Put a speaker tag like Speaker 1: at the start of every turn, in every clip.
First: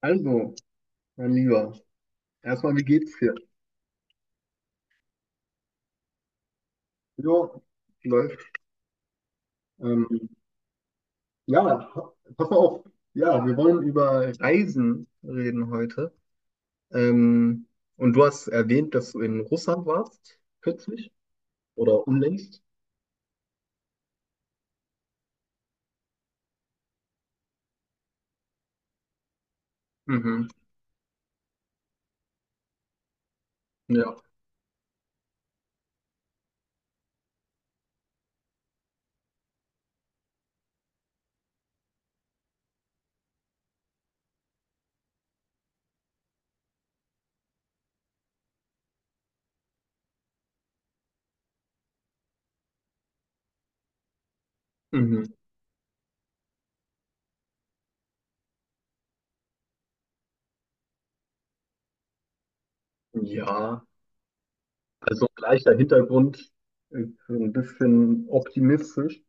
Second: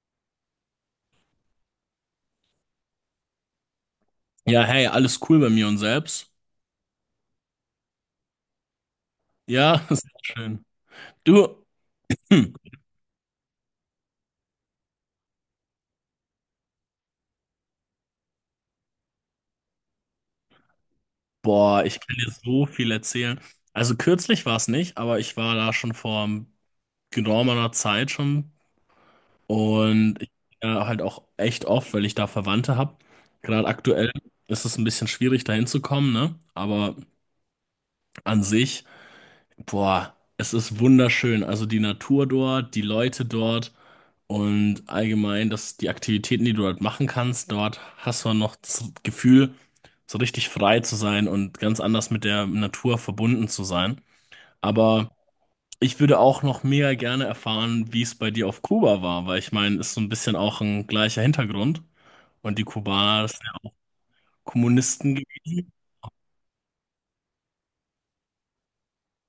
Speaker 1: Also, mein Lieber, erstmal, wie geht's dir?
Speaker 2: Ja, hey, alles cool bei mir und selbst.
Speaker 1: Jo, läuft.
Speaker 2: Ja, sehr
Speaker 1: Ähm,
Speaker 2: schön. Du,
Speaker 1: ja, pass
Speaker 2: hm,
Speaker 1: mal auf. Ja, wir wollen über Reisen reden heute. Ähm, und du hast erwähnt, dass du in Russland warst, kürzlich
Speaker 2: boah, ich
Speaker 1: oder
Speaker 2: kann dir
Speaker 1: unlängst.
Speaker 2: so viel erzählen. Also kürzlich war es nicht, aber ich war da schon vor geraumer Zeit schon und ich
Speaker 1: Mhm,
Speaker 2: bin da halt auch echt oft, weil ich da Verwandte habe. Gerade aktuell
Speaker 1: ja.
Speaker 2: ist es ein bisschen schwierig, da hinzukommen, ne? Aber an sich, boah, es ist wunderschön. Also die Natur dort, die Leute dort. Und allgemein, dass die Aktivitäten, die du dort machen kannst, dort hast du noch das Gefühl, so richtig frei zu sein und ganz anders mit der Natur verbunden zu sein. Aber
Speaker 1: Mhm.
Speaker 2: ich würde auch noch mega gerne erfahren, wie es bei dir auf Kuba war, weil ich meine, ist so ein bisschen auch ein gleicher Hintergrund. Und die Kubaner sind ja auch
Speaker 1: Ja,
Speaker 2: Kommunisten
Speaker 1: also
Speaker 2: gewesen.
Speaker 1: gleicher Hintergrund, ein bisschen optimistisch.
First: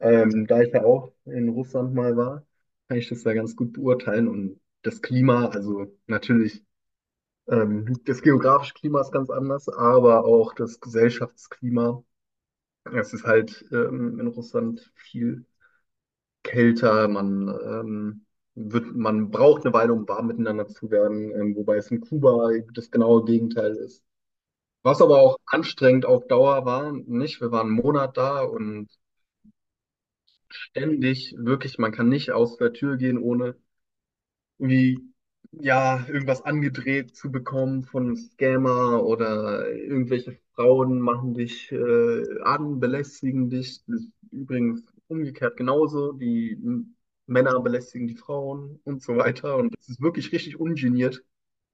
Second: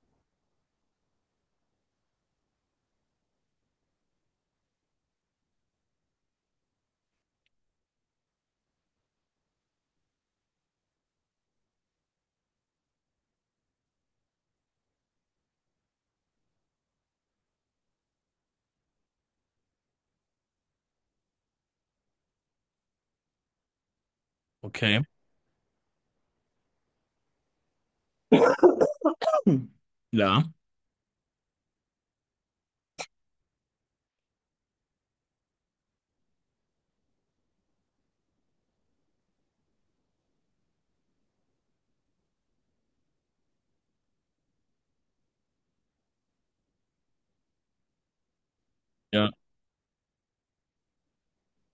Speaker 1: Da ich ja auch in Russland mal war, kann ich das ja ganz gut beurteilen. Und das Klima, also natürlich, das geografische Klima ist ganz anders, aber auch das Gesellschaftsklima. Es ist halt in Russland viel kälter. Man braucht eine Weile, um warm miteinander zu werden, wobei es in Kuba das genaue Gegenteil ist.
Speaker 2: Okay.
Speaker 1: Was aber auch anstrengend auf Dauer war, nicht? Wir waren einen Monat da und
Speaker 2: Hm. Ja.
Speaker 1: ständig, wirklich, man kann nicht aus der Tür gehen, ohne irgendwie, ja, irgendwas angedreht zu bekommen von einem Scammer oder irgendwelche Frauen machen dich an, belästigen dich. Das ist übrigens umgekehrt genauso. Die Männer belästigen die Frauen und so
Speaker 2: Ja.
Speaker 1: weiter. Und es ist wirklich richtig ungeniert,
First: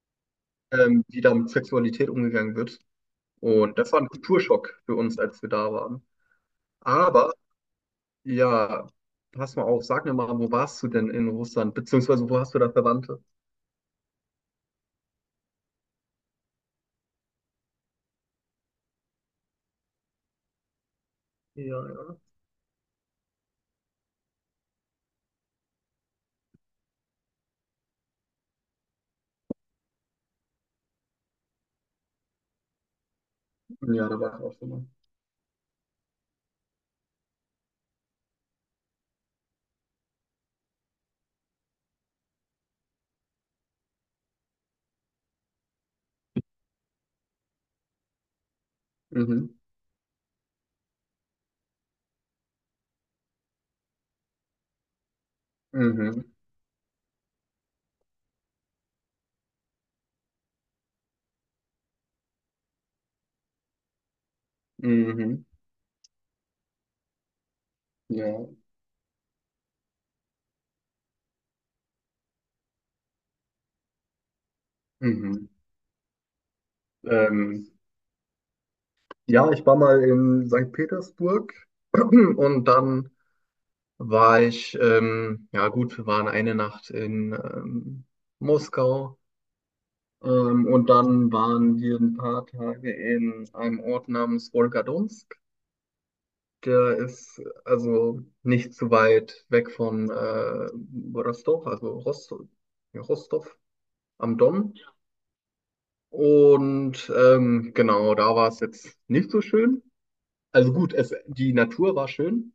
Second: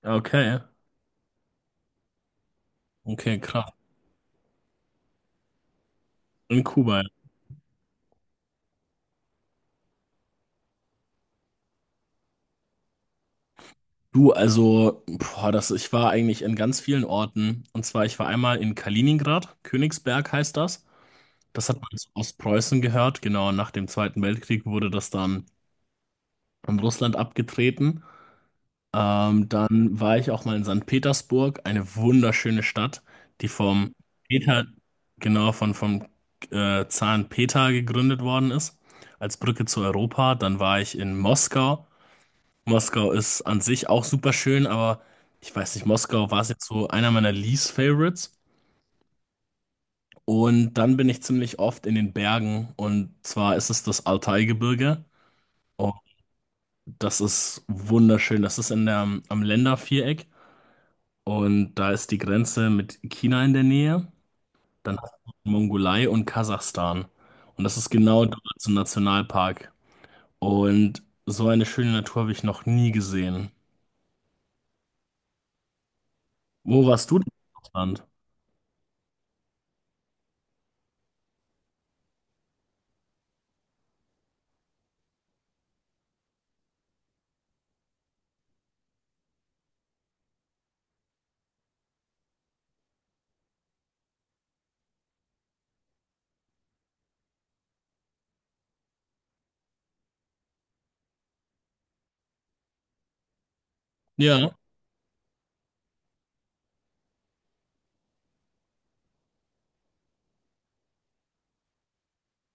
Speaker 2: Okay.
Speaker 1: wie da mit Sexualität umgegangen wird.
Speaker 2: Okay, krass.
Speaker 1: Und das war ein Kulturschock für uns, als wir da waren.
Speaker 2: In Kuba, ja.
Speaker 1: Aber ja, pass mal auf, sag mir mal, wo warst du denn in Russland? Beziehungsweise wo hast du da Verwandte?
Speaker 2: Du, also, boah, das, ich war eigentlich in ganz vielen Orten. Und zwar, ich war einmal in Kaliningrad, Königsberg heißt das.
Speaker 1: Ja,
Speaker 2: Das hat man zu
Speaker 1: ja.
Speaker 2: Ostpreußen gehört. Genau, nach dem Zweiten Weltkrieg wurde das dann an Russland abgetreten. Dann war ich auch mal in Sankt Petersburg, eine wunderschöne Stadt, die vom
Speaker 1: Ja, da war ich auch
Speaker 2: Peter,
Speaker 1: schon mal.
Speaker 2: genau, von, vom Zaren Peter gegründet worden ist, als Brücke zu Europa. Dann war ich in Moskau. Moskau ist an sich auch super schön, aber ich weiß nicht, Moskau war es jetzt so einer meiner Least Favorites.
Speaker 1: Mhm.
Speaker 2: Und dann bin ich ziemlich oft in den Bergen und zwar ist es das Altaigebirge. Und
Speaker 1: Mhm.
Speaker 2: das ist wunderschön. Das ist in der, am Länderviereck und da ist die Grenze mit China in der Nähe. Dann hast
Speaker 1: Mhm.
Speaker 2: du Mongolei und Kasachstan. Und das ist genau dort
Speaker 1: Ja.
Speaker 2: zum Nationalpark. Und so eine schöne Natur habe ich noch nie gesehen.
Speaker 1: Mhm.
Speaker 2: Wo warst du denn in
Speaker 1: Ähm,
Speaker 2: Russland?
Speaker 1: ja, ich war mal in St. Petersburg und dann war ich, ja gut, wir waren eine Nacht in Moskau und dann waren wir ein paar Tage in einem Ort namens Wolgadonsk. Der ist also nicht zu weit weg von Rostov, also Rostow, ja, Rostov am
Speaker 2: Ja,
Speaker 1: Don. Und genau, da war es jetzt nicht so schön. Also gut, es, die Natur war schön.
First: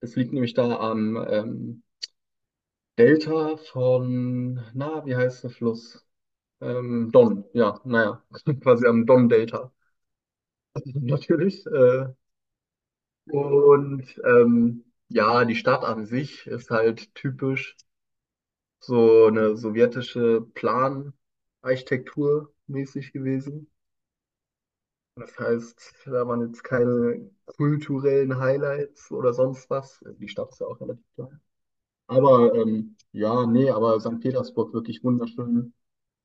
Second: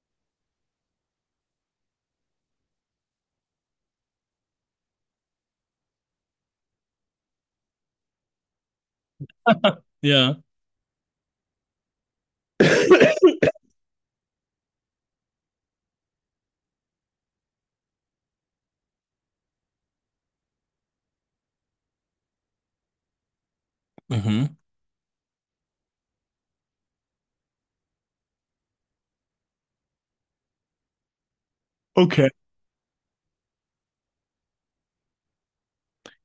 Speaker 1: Es liegt nämlich da am Delta von, na, wie heißt der Fluss? Don, ja, naja, quasi am Don-Delta
Speaker 2: ja.
Speaker 1: natürlich. Und ja, die Stadt an sich ist halt typisch so eine sowjetische Planarchitektur mäßig gewesen.
Speaker 2: Mhm.
Speaker 1: Das heißt, da waren jetzt keine kulturellen Highlights oder sonst was. Die Stadt ist ja auch relativ klein.
Speaker 2: Okay.
Speaker 1: Aber ja, nee, aber St. Petersburg wirklich wunderschön.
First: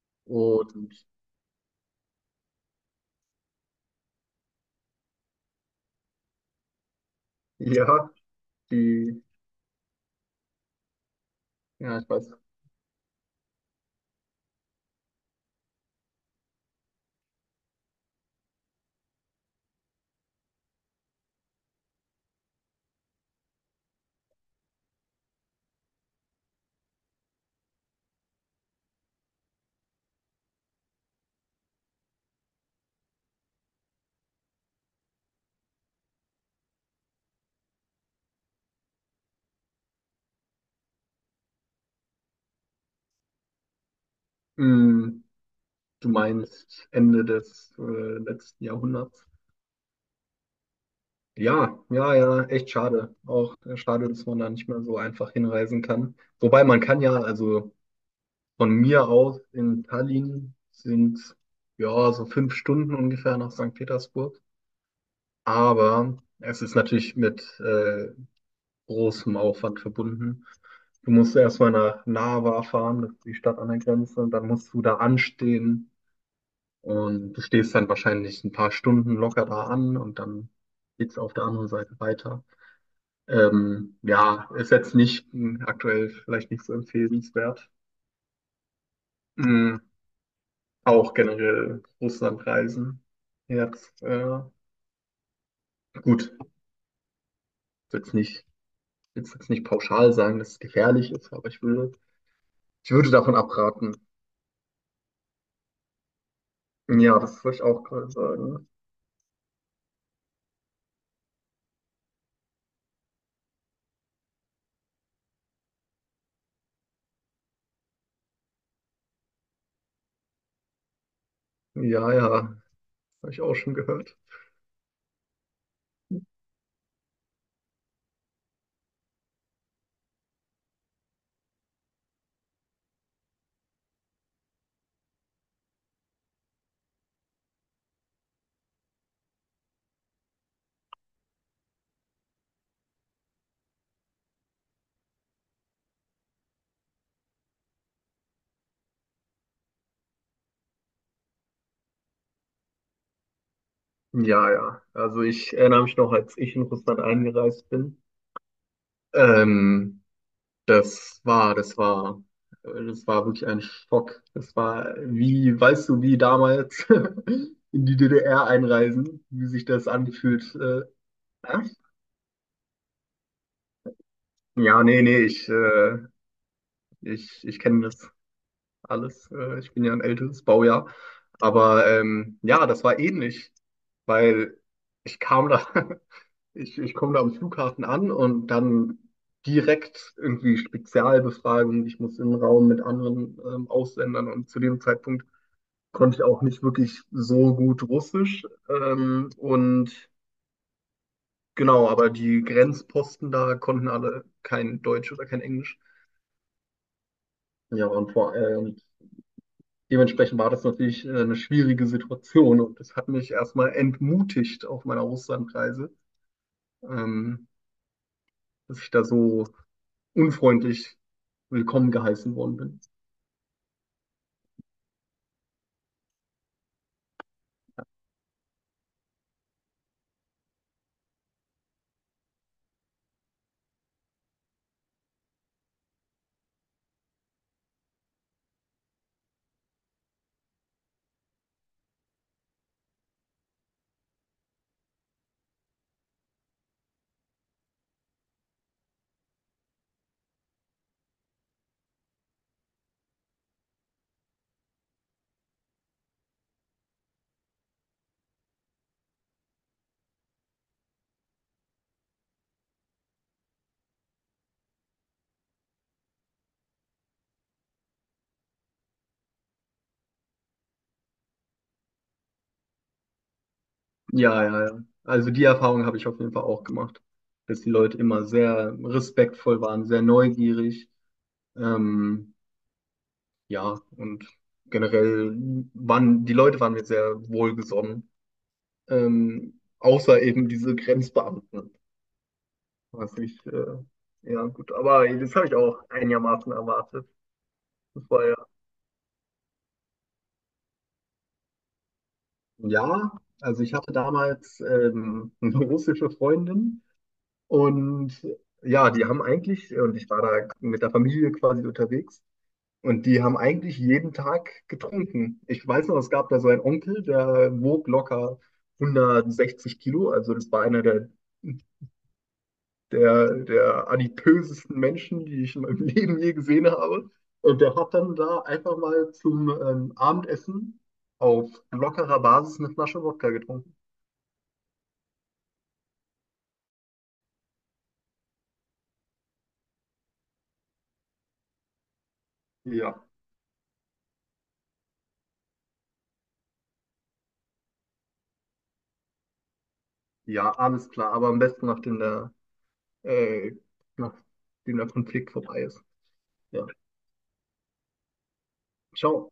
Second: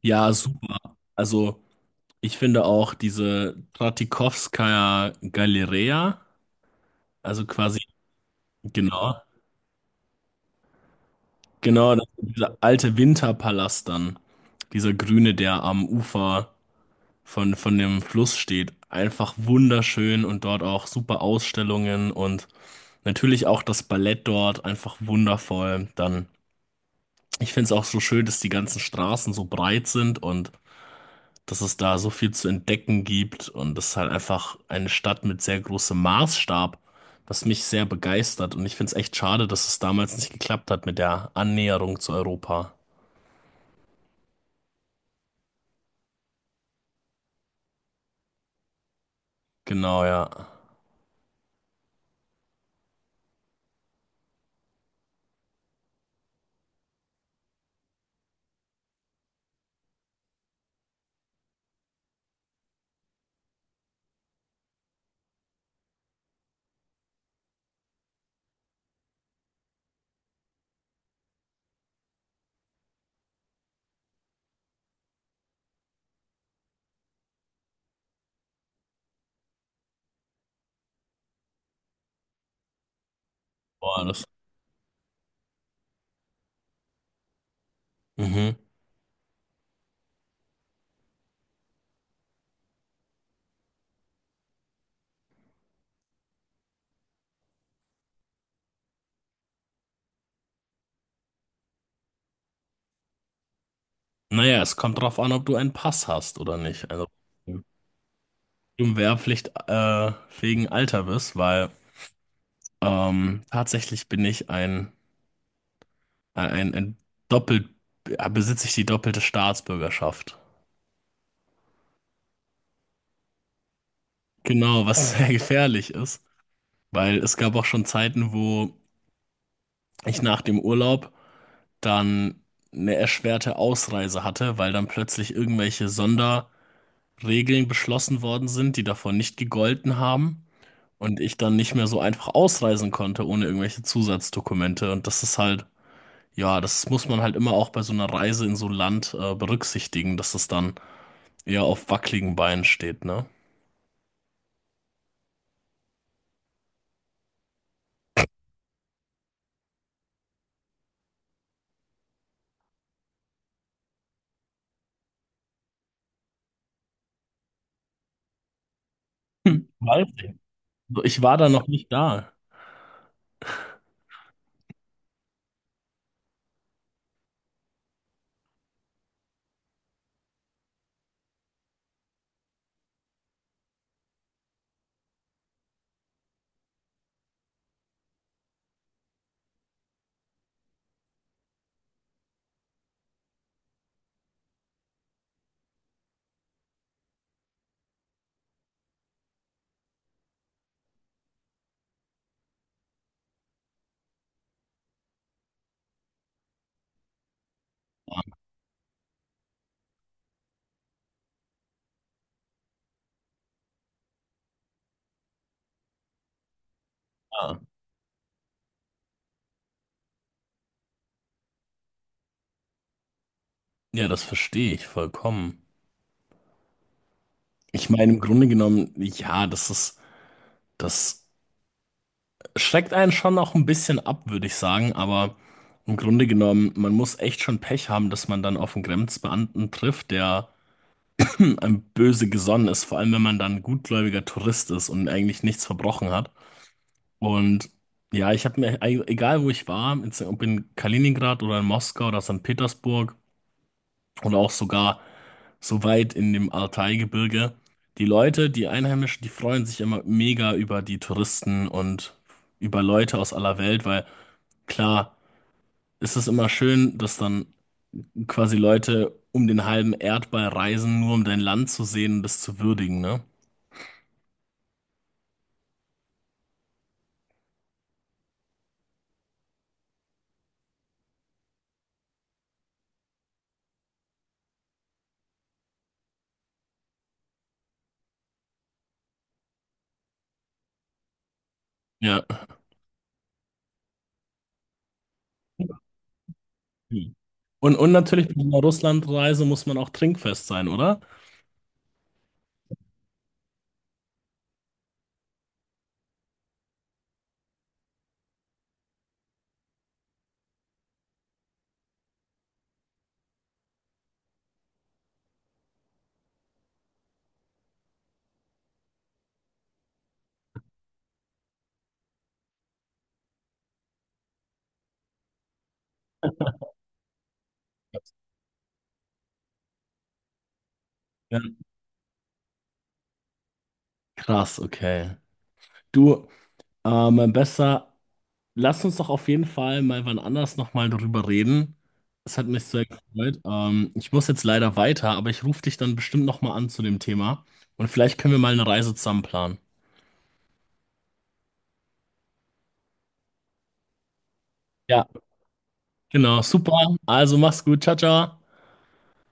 Speaker 2: Ja, super.
Speaker 1: Und
Speaker 2: Also, ich finde auch diese Tratikowskaja Galeria, also quasi,
Speaker 1: ja,
Speaker 2: genau,
Speaker 1: die,
Speaker 2: genau,
Speaker 1: ja,
Speaker 2: das,
Speaker 1: ich weiß,
Speaker 2: dieser alte Winterpalast dann, dieser grüne, der am Ufer von dem Fluss steht, einfach wunderschön und dort auch super Ausstellungen und natürlich auch das Ballett dort einfach wundervoll. Dann, ich finde es auch so schön, dass die ganzen Straßen so breit sind und dass es da so viel zu entdecken gibt und das ist halt einfach eine Stadt mit sehr großem Maßstab, was mich sehr begeistert und ich finde es echt schade, dass es damals nicht geklappt hat mit der Annäherung zu Europa.
Speaker 1: mm, du meinst Ende des letzten Jahrhunderts.
Speaker 2: Genau, ja.
Speaker 1: Ja, ja, ja, echt schade. Auch schade, dass man da nicht mehr so einfach hinreisen kann. Wobei man kann ja, also von mir aus in Tallinn sind ja so 5 Stunden ungefähr nach Sankt Petersburg. Aber es ist natürlich mit großem Aufwand verbunden. Du musst erstmal nach Narva fahren, das ist die Stadt an der Grenze, und dann musst du da anstehen. Und du stehst dann wahrscheinlich ein paar Stunden locker da an und dann geht's auf der anderen Seite weiter.
Speaker 2: Boah, das.
Speaker 1: Ja, ist jetzt nicht aktuell vielleicht nicht so empfehlenswert.
Speaker 2: Mhm.
Speaker 1: Mm, Auch generell Russlandreisen. Jetzt, gut, ich will jetzt nicht, ich will jetzt nicht pauschal sagen, dass es gefährlich ist, aber ich würde davon abraten.
Speaker 2: Naja, es kommt drauf an, ob du einen Pass hast oder nicht. Also,
Speaker 1: Ja, das
Speaker 2: wenn
Speaker 1: wollte ich
Speaker 2: du
Speaker 1: auch gerade sagen.
Speaker 2: im Wehrpflicht wegen Alter bist, weil tatsächlich bin ich ein doppelt, besitze ich die doppelte Staatsbürgerschaft.
Speaker 1: Ja, ja, habe ich auch schon gehört.
Speaker 2: Genau, was sehr gefährlich ist. Weil es gab auch schon Zeiten, wo ich nach dem Urlaub dann eine erschwerte Ausreise hatte, weil dann plötzlich irgendwelche Sonderregeln beschlossen worden sind, die davor nicht gegolten haben und ich dann nicht mehr so einfach ausreisen konnte ohne irgendwelche Zusatzdokumente. Und das ist halt, ja, das muss man halt immer auch bei so einer Reise in so ein Land berücksichtigen, dass es dann eher auf wackeligen Beinen steht, ne?
Speaker 1: Ja, ja. Also ich erinnere mich noch, als ich in Russland eingereist bin. Ähm, das war, das war, das war wirklich ein Schock. Das war wie, weißt du, wie damals in die DDR einreisen, wie sich
Speaker 2: Hm,
Speaker 1: das
Speaker 2: weiß ich.
Speaker 1: angefühlt.
Speaker 2: So, ich war da noch
Speaker 1: Echt?
Speaker 2: nicht da.
Speaker 1: Ja, nee, nee, ich kenne das alles. Ich bin ja ein älteres Baujahr. Aber ja, das war ähnlich, weil ich kam da, ich komme da am Flughafen an und dann direkt irgendwie Spezialbefragung. Ich muss in den Raum mit anderen Ausländern und zu dem Zeitpunkt konnte ich auch nicht wirklich so gut Russisch. Und genau, aber die Grenzposten da konnten alle kein Deutsch oder kein Englisch. Ja, und vor allem, dementsprechend war das natürlich eine schwierige Situation und das hat mich erstmal entmutigt auf meiner Russlandreise, ähm,
Speaker 2: Ah,
Speaker 1: dass ich da so unfreundlich willkommen geheißen worden bin.
Speaker 2: ja, das verstehe ich vollkommen. Ich meine, im Grunde genommen, ja, das ist, das schreckt einen schon auch ein bisschen ab, würde ich sagen, aber im Grunde genommen, man muss echt schon Pech haben, dass man dann auf einen Grenzbeamten trifft, der einem böse gesonnen ist, vor allem wenn man dann ein gutgläubiger Tourist ist und eigentlich nichts verbrochen hat. Und ja, ich habe mir, egal wo ich war, jetzt, ob in Kaliningrad oder in Moskau oder St. Petersburg, und auch sogar so weit in dem Altai-Gebirge. Die Leute, die Einheimischen, die freuen sich immer mega über die Touristen und über Leute aus aller Welt, weil klar ist es immer schön, dass dann quasi Leute um den halben Erdball reisen, nur um dein Land zu sehen und es zu würdigen, ne?
Speaker 1: Ja, ja, ja. Also die Erfahrung habe ich auf jeden Fall auch gemacht, dass die Leute immer sehr respektvoll waren, sehr neugierig. Ähm, ja, und generell waren die Leute waren mir sehr wohlgesonnen, außer eben diese Grenzbeamten.
Speaker 2: Ja.
Speaker 1: Was nicht, ja, gut. Aber das habe ich auch einigermaßen erwartet.
Speaker 2: Und
Speaker 1: Das
Speaker 2: natürlich
Speaker 1: war ja.
Speaker 2: bei einer Russlandreise muss man auch trinkfest sein, oder?
Speaker 1: Ja, also ich hatte damals eine russische Freundin und ja, die haben eigentlich, und ich war da mit der Familie quasi unterwegs, und die haben eigentlich jeden Tag getrunken. Ich weiß noch, es gab da so einen Onkel, der wog locker 160 Kilo, also das war einer der adipösesten Menschen, die ich in meinem Leben je gesehen habe. Und der hat dann da einfach mal zum Abendessen
Speaker 2: Ja.
Speaker 1: auf lockerer Basis eine Flasche Wodka getrunken.
Speaker 2: Krass, okay. Du, besser. Lass uns doch auf jeden Fall mal wann anders nochmal darüber reden. Es hat mich sehr
Speaker 1: Ja,
Speaker 2: gefreut. Ich muss jetzt leider weiter, aber ich rufe dich dann bestimmt nochmal an zu dem Thema. Und vielleicht können wir mal eine Reise zusammen planen.
Speaker 1: ja, alles klar, aber am besten nachdem äh, der
Speaker 2: Ja,
Speaker 1: Konflikt vorbei ist.
Speaker 2: genau,
Speaker 1: Ja,
Speaker 2: super. Also mach's gut. Ciao, ciao.
Speaker 1: ciao.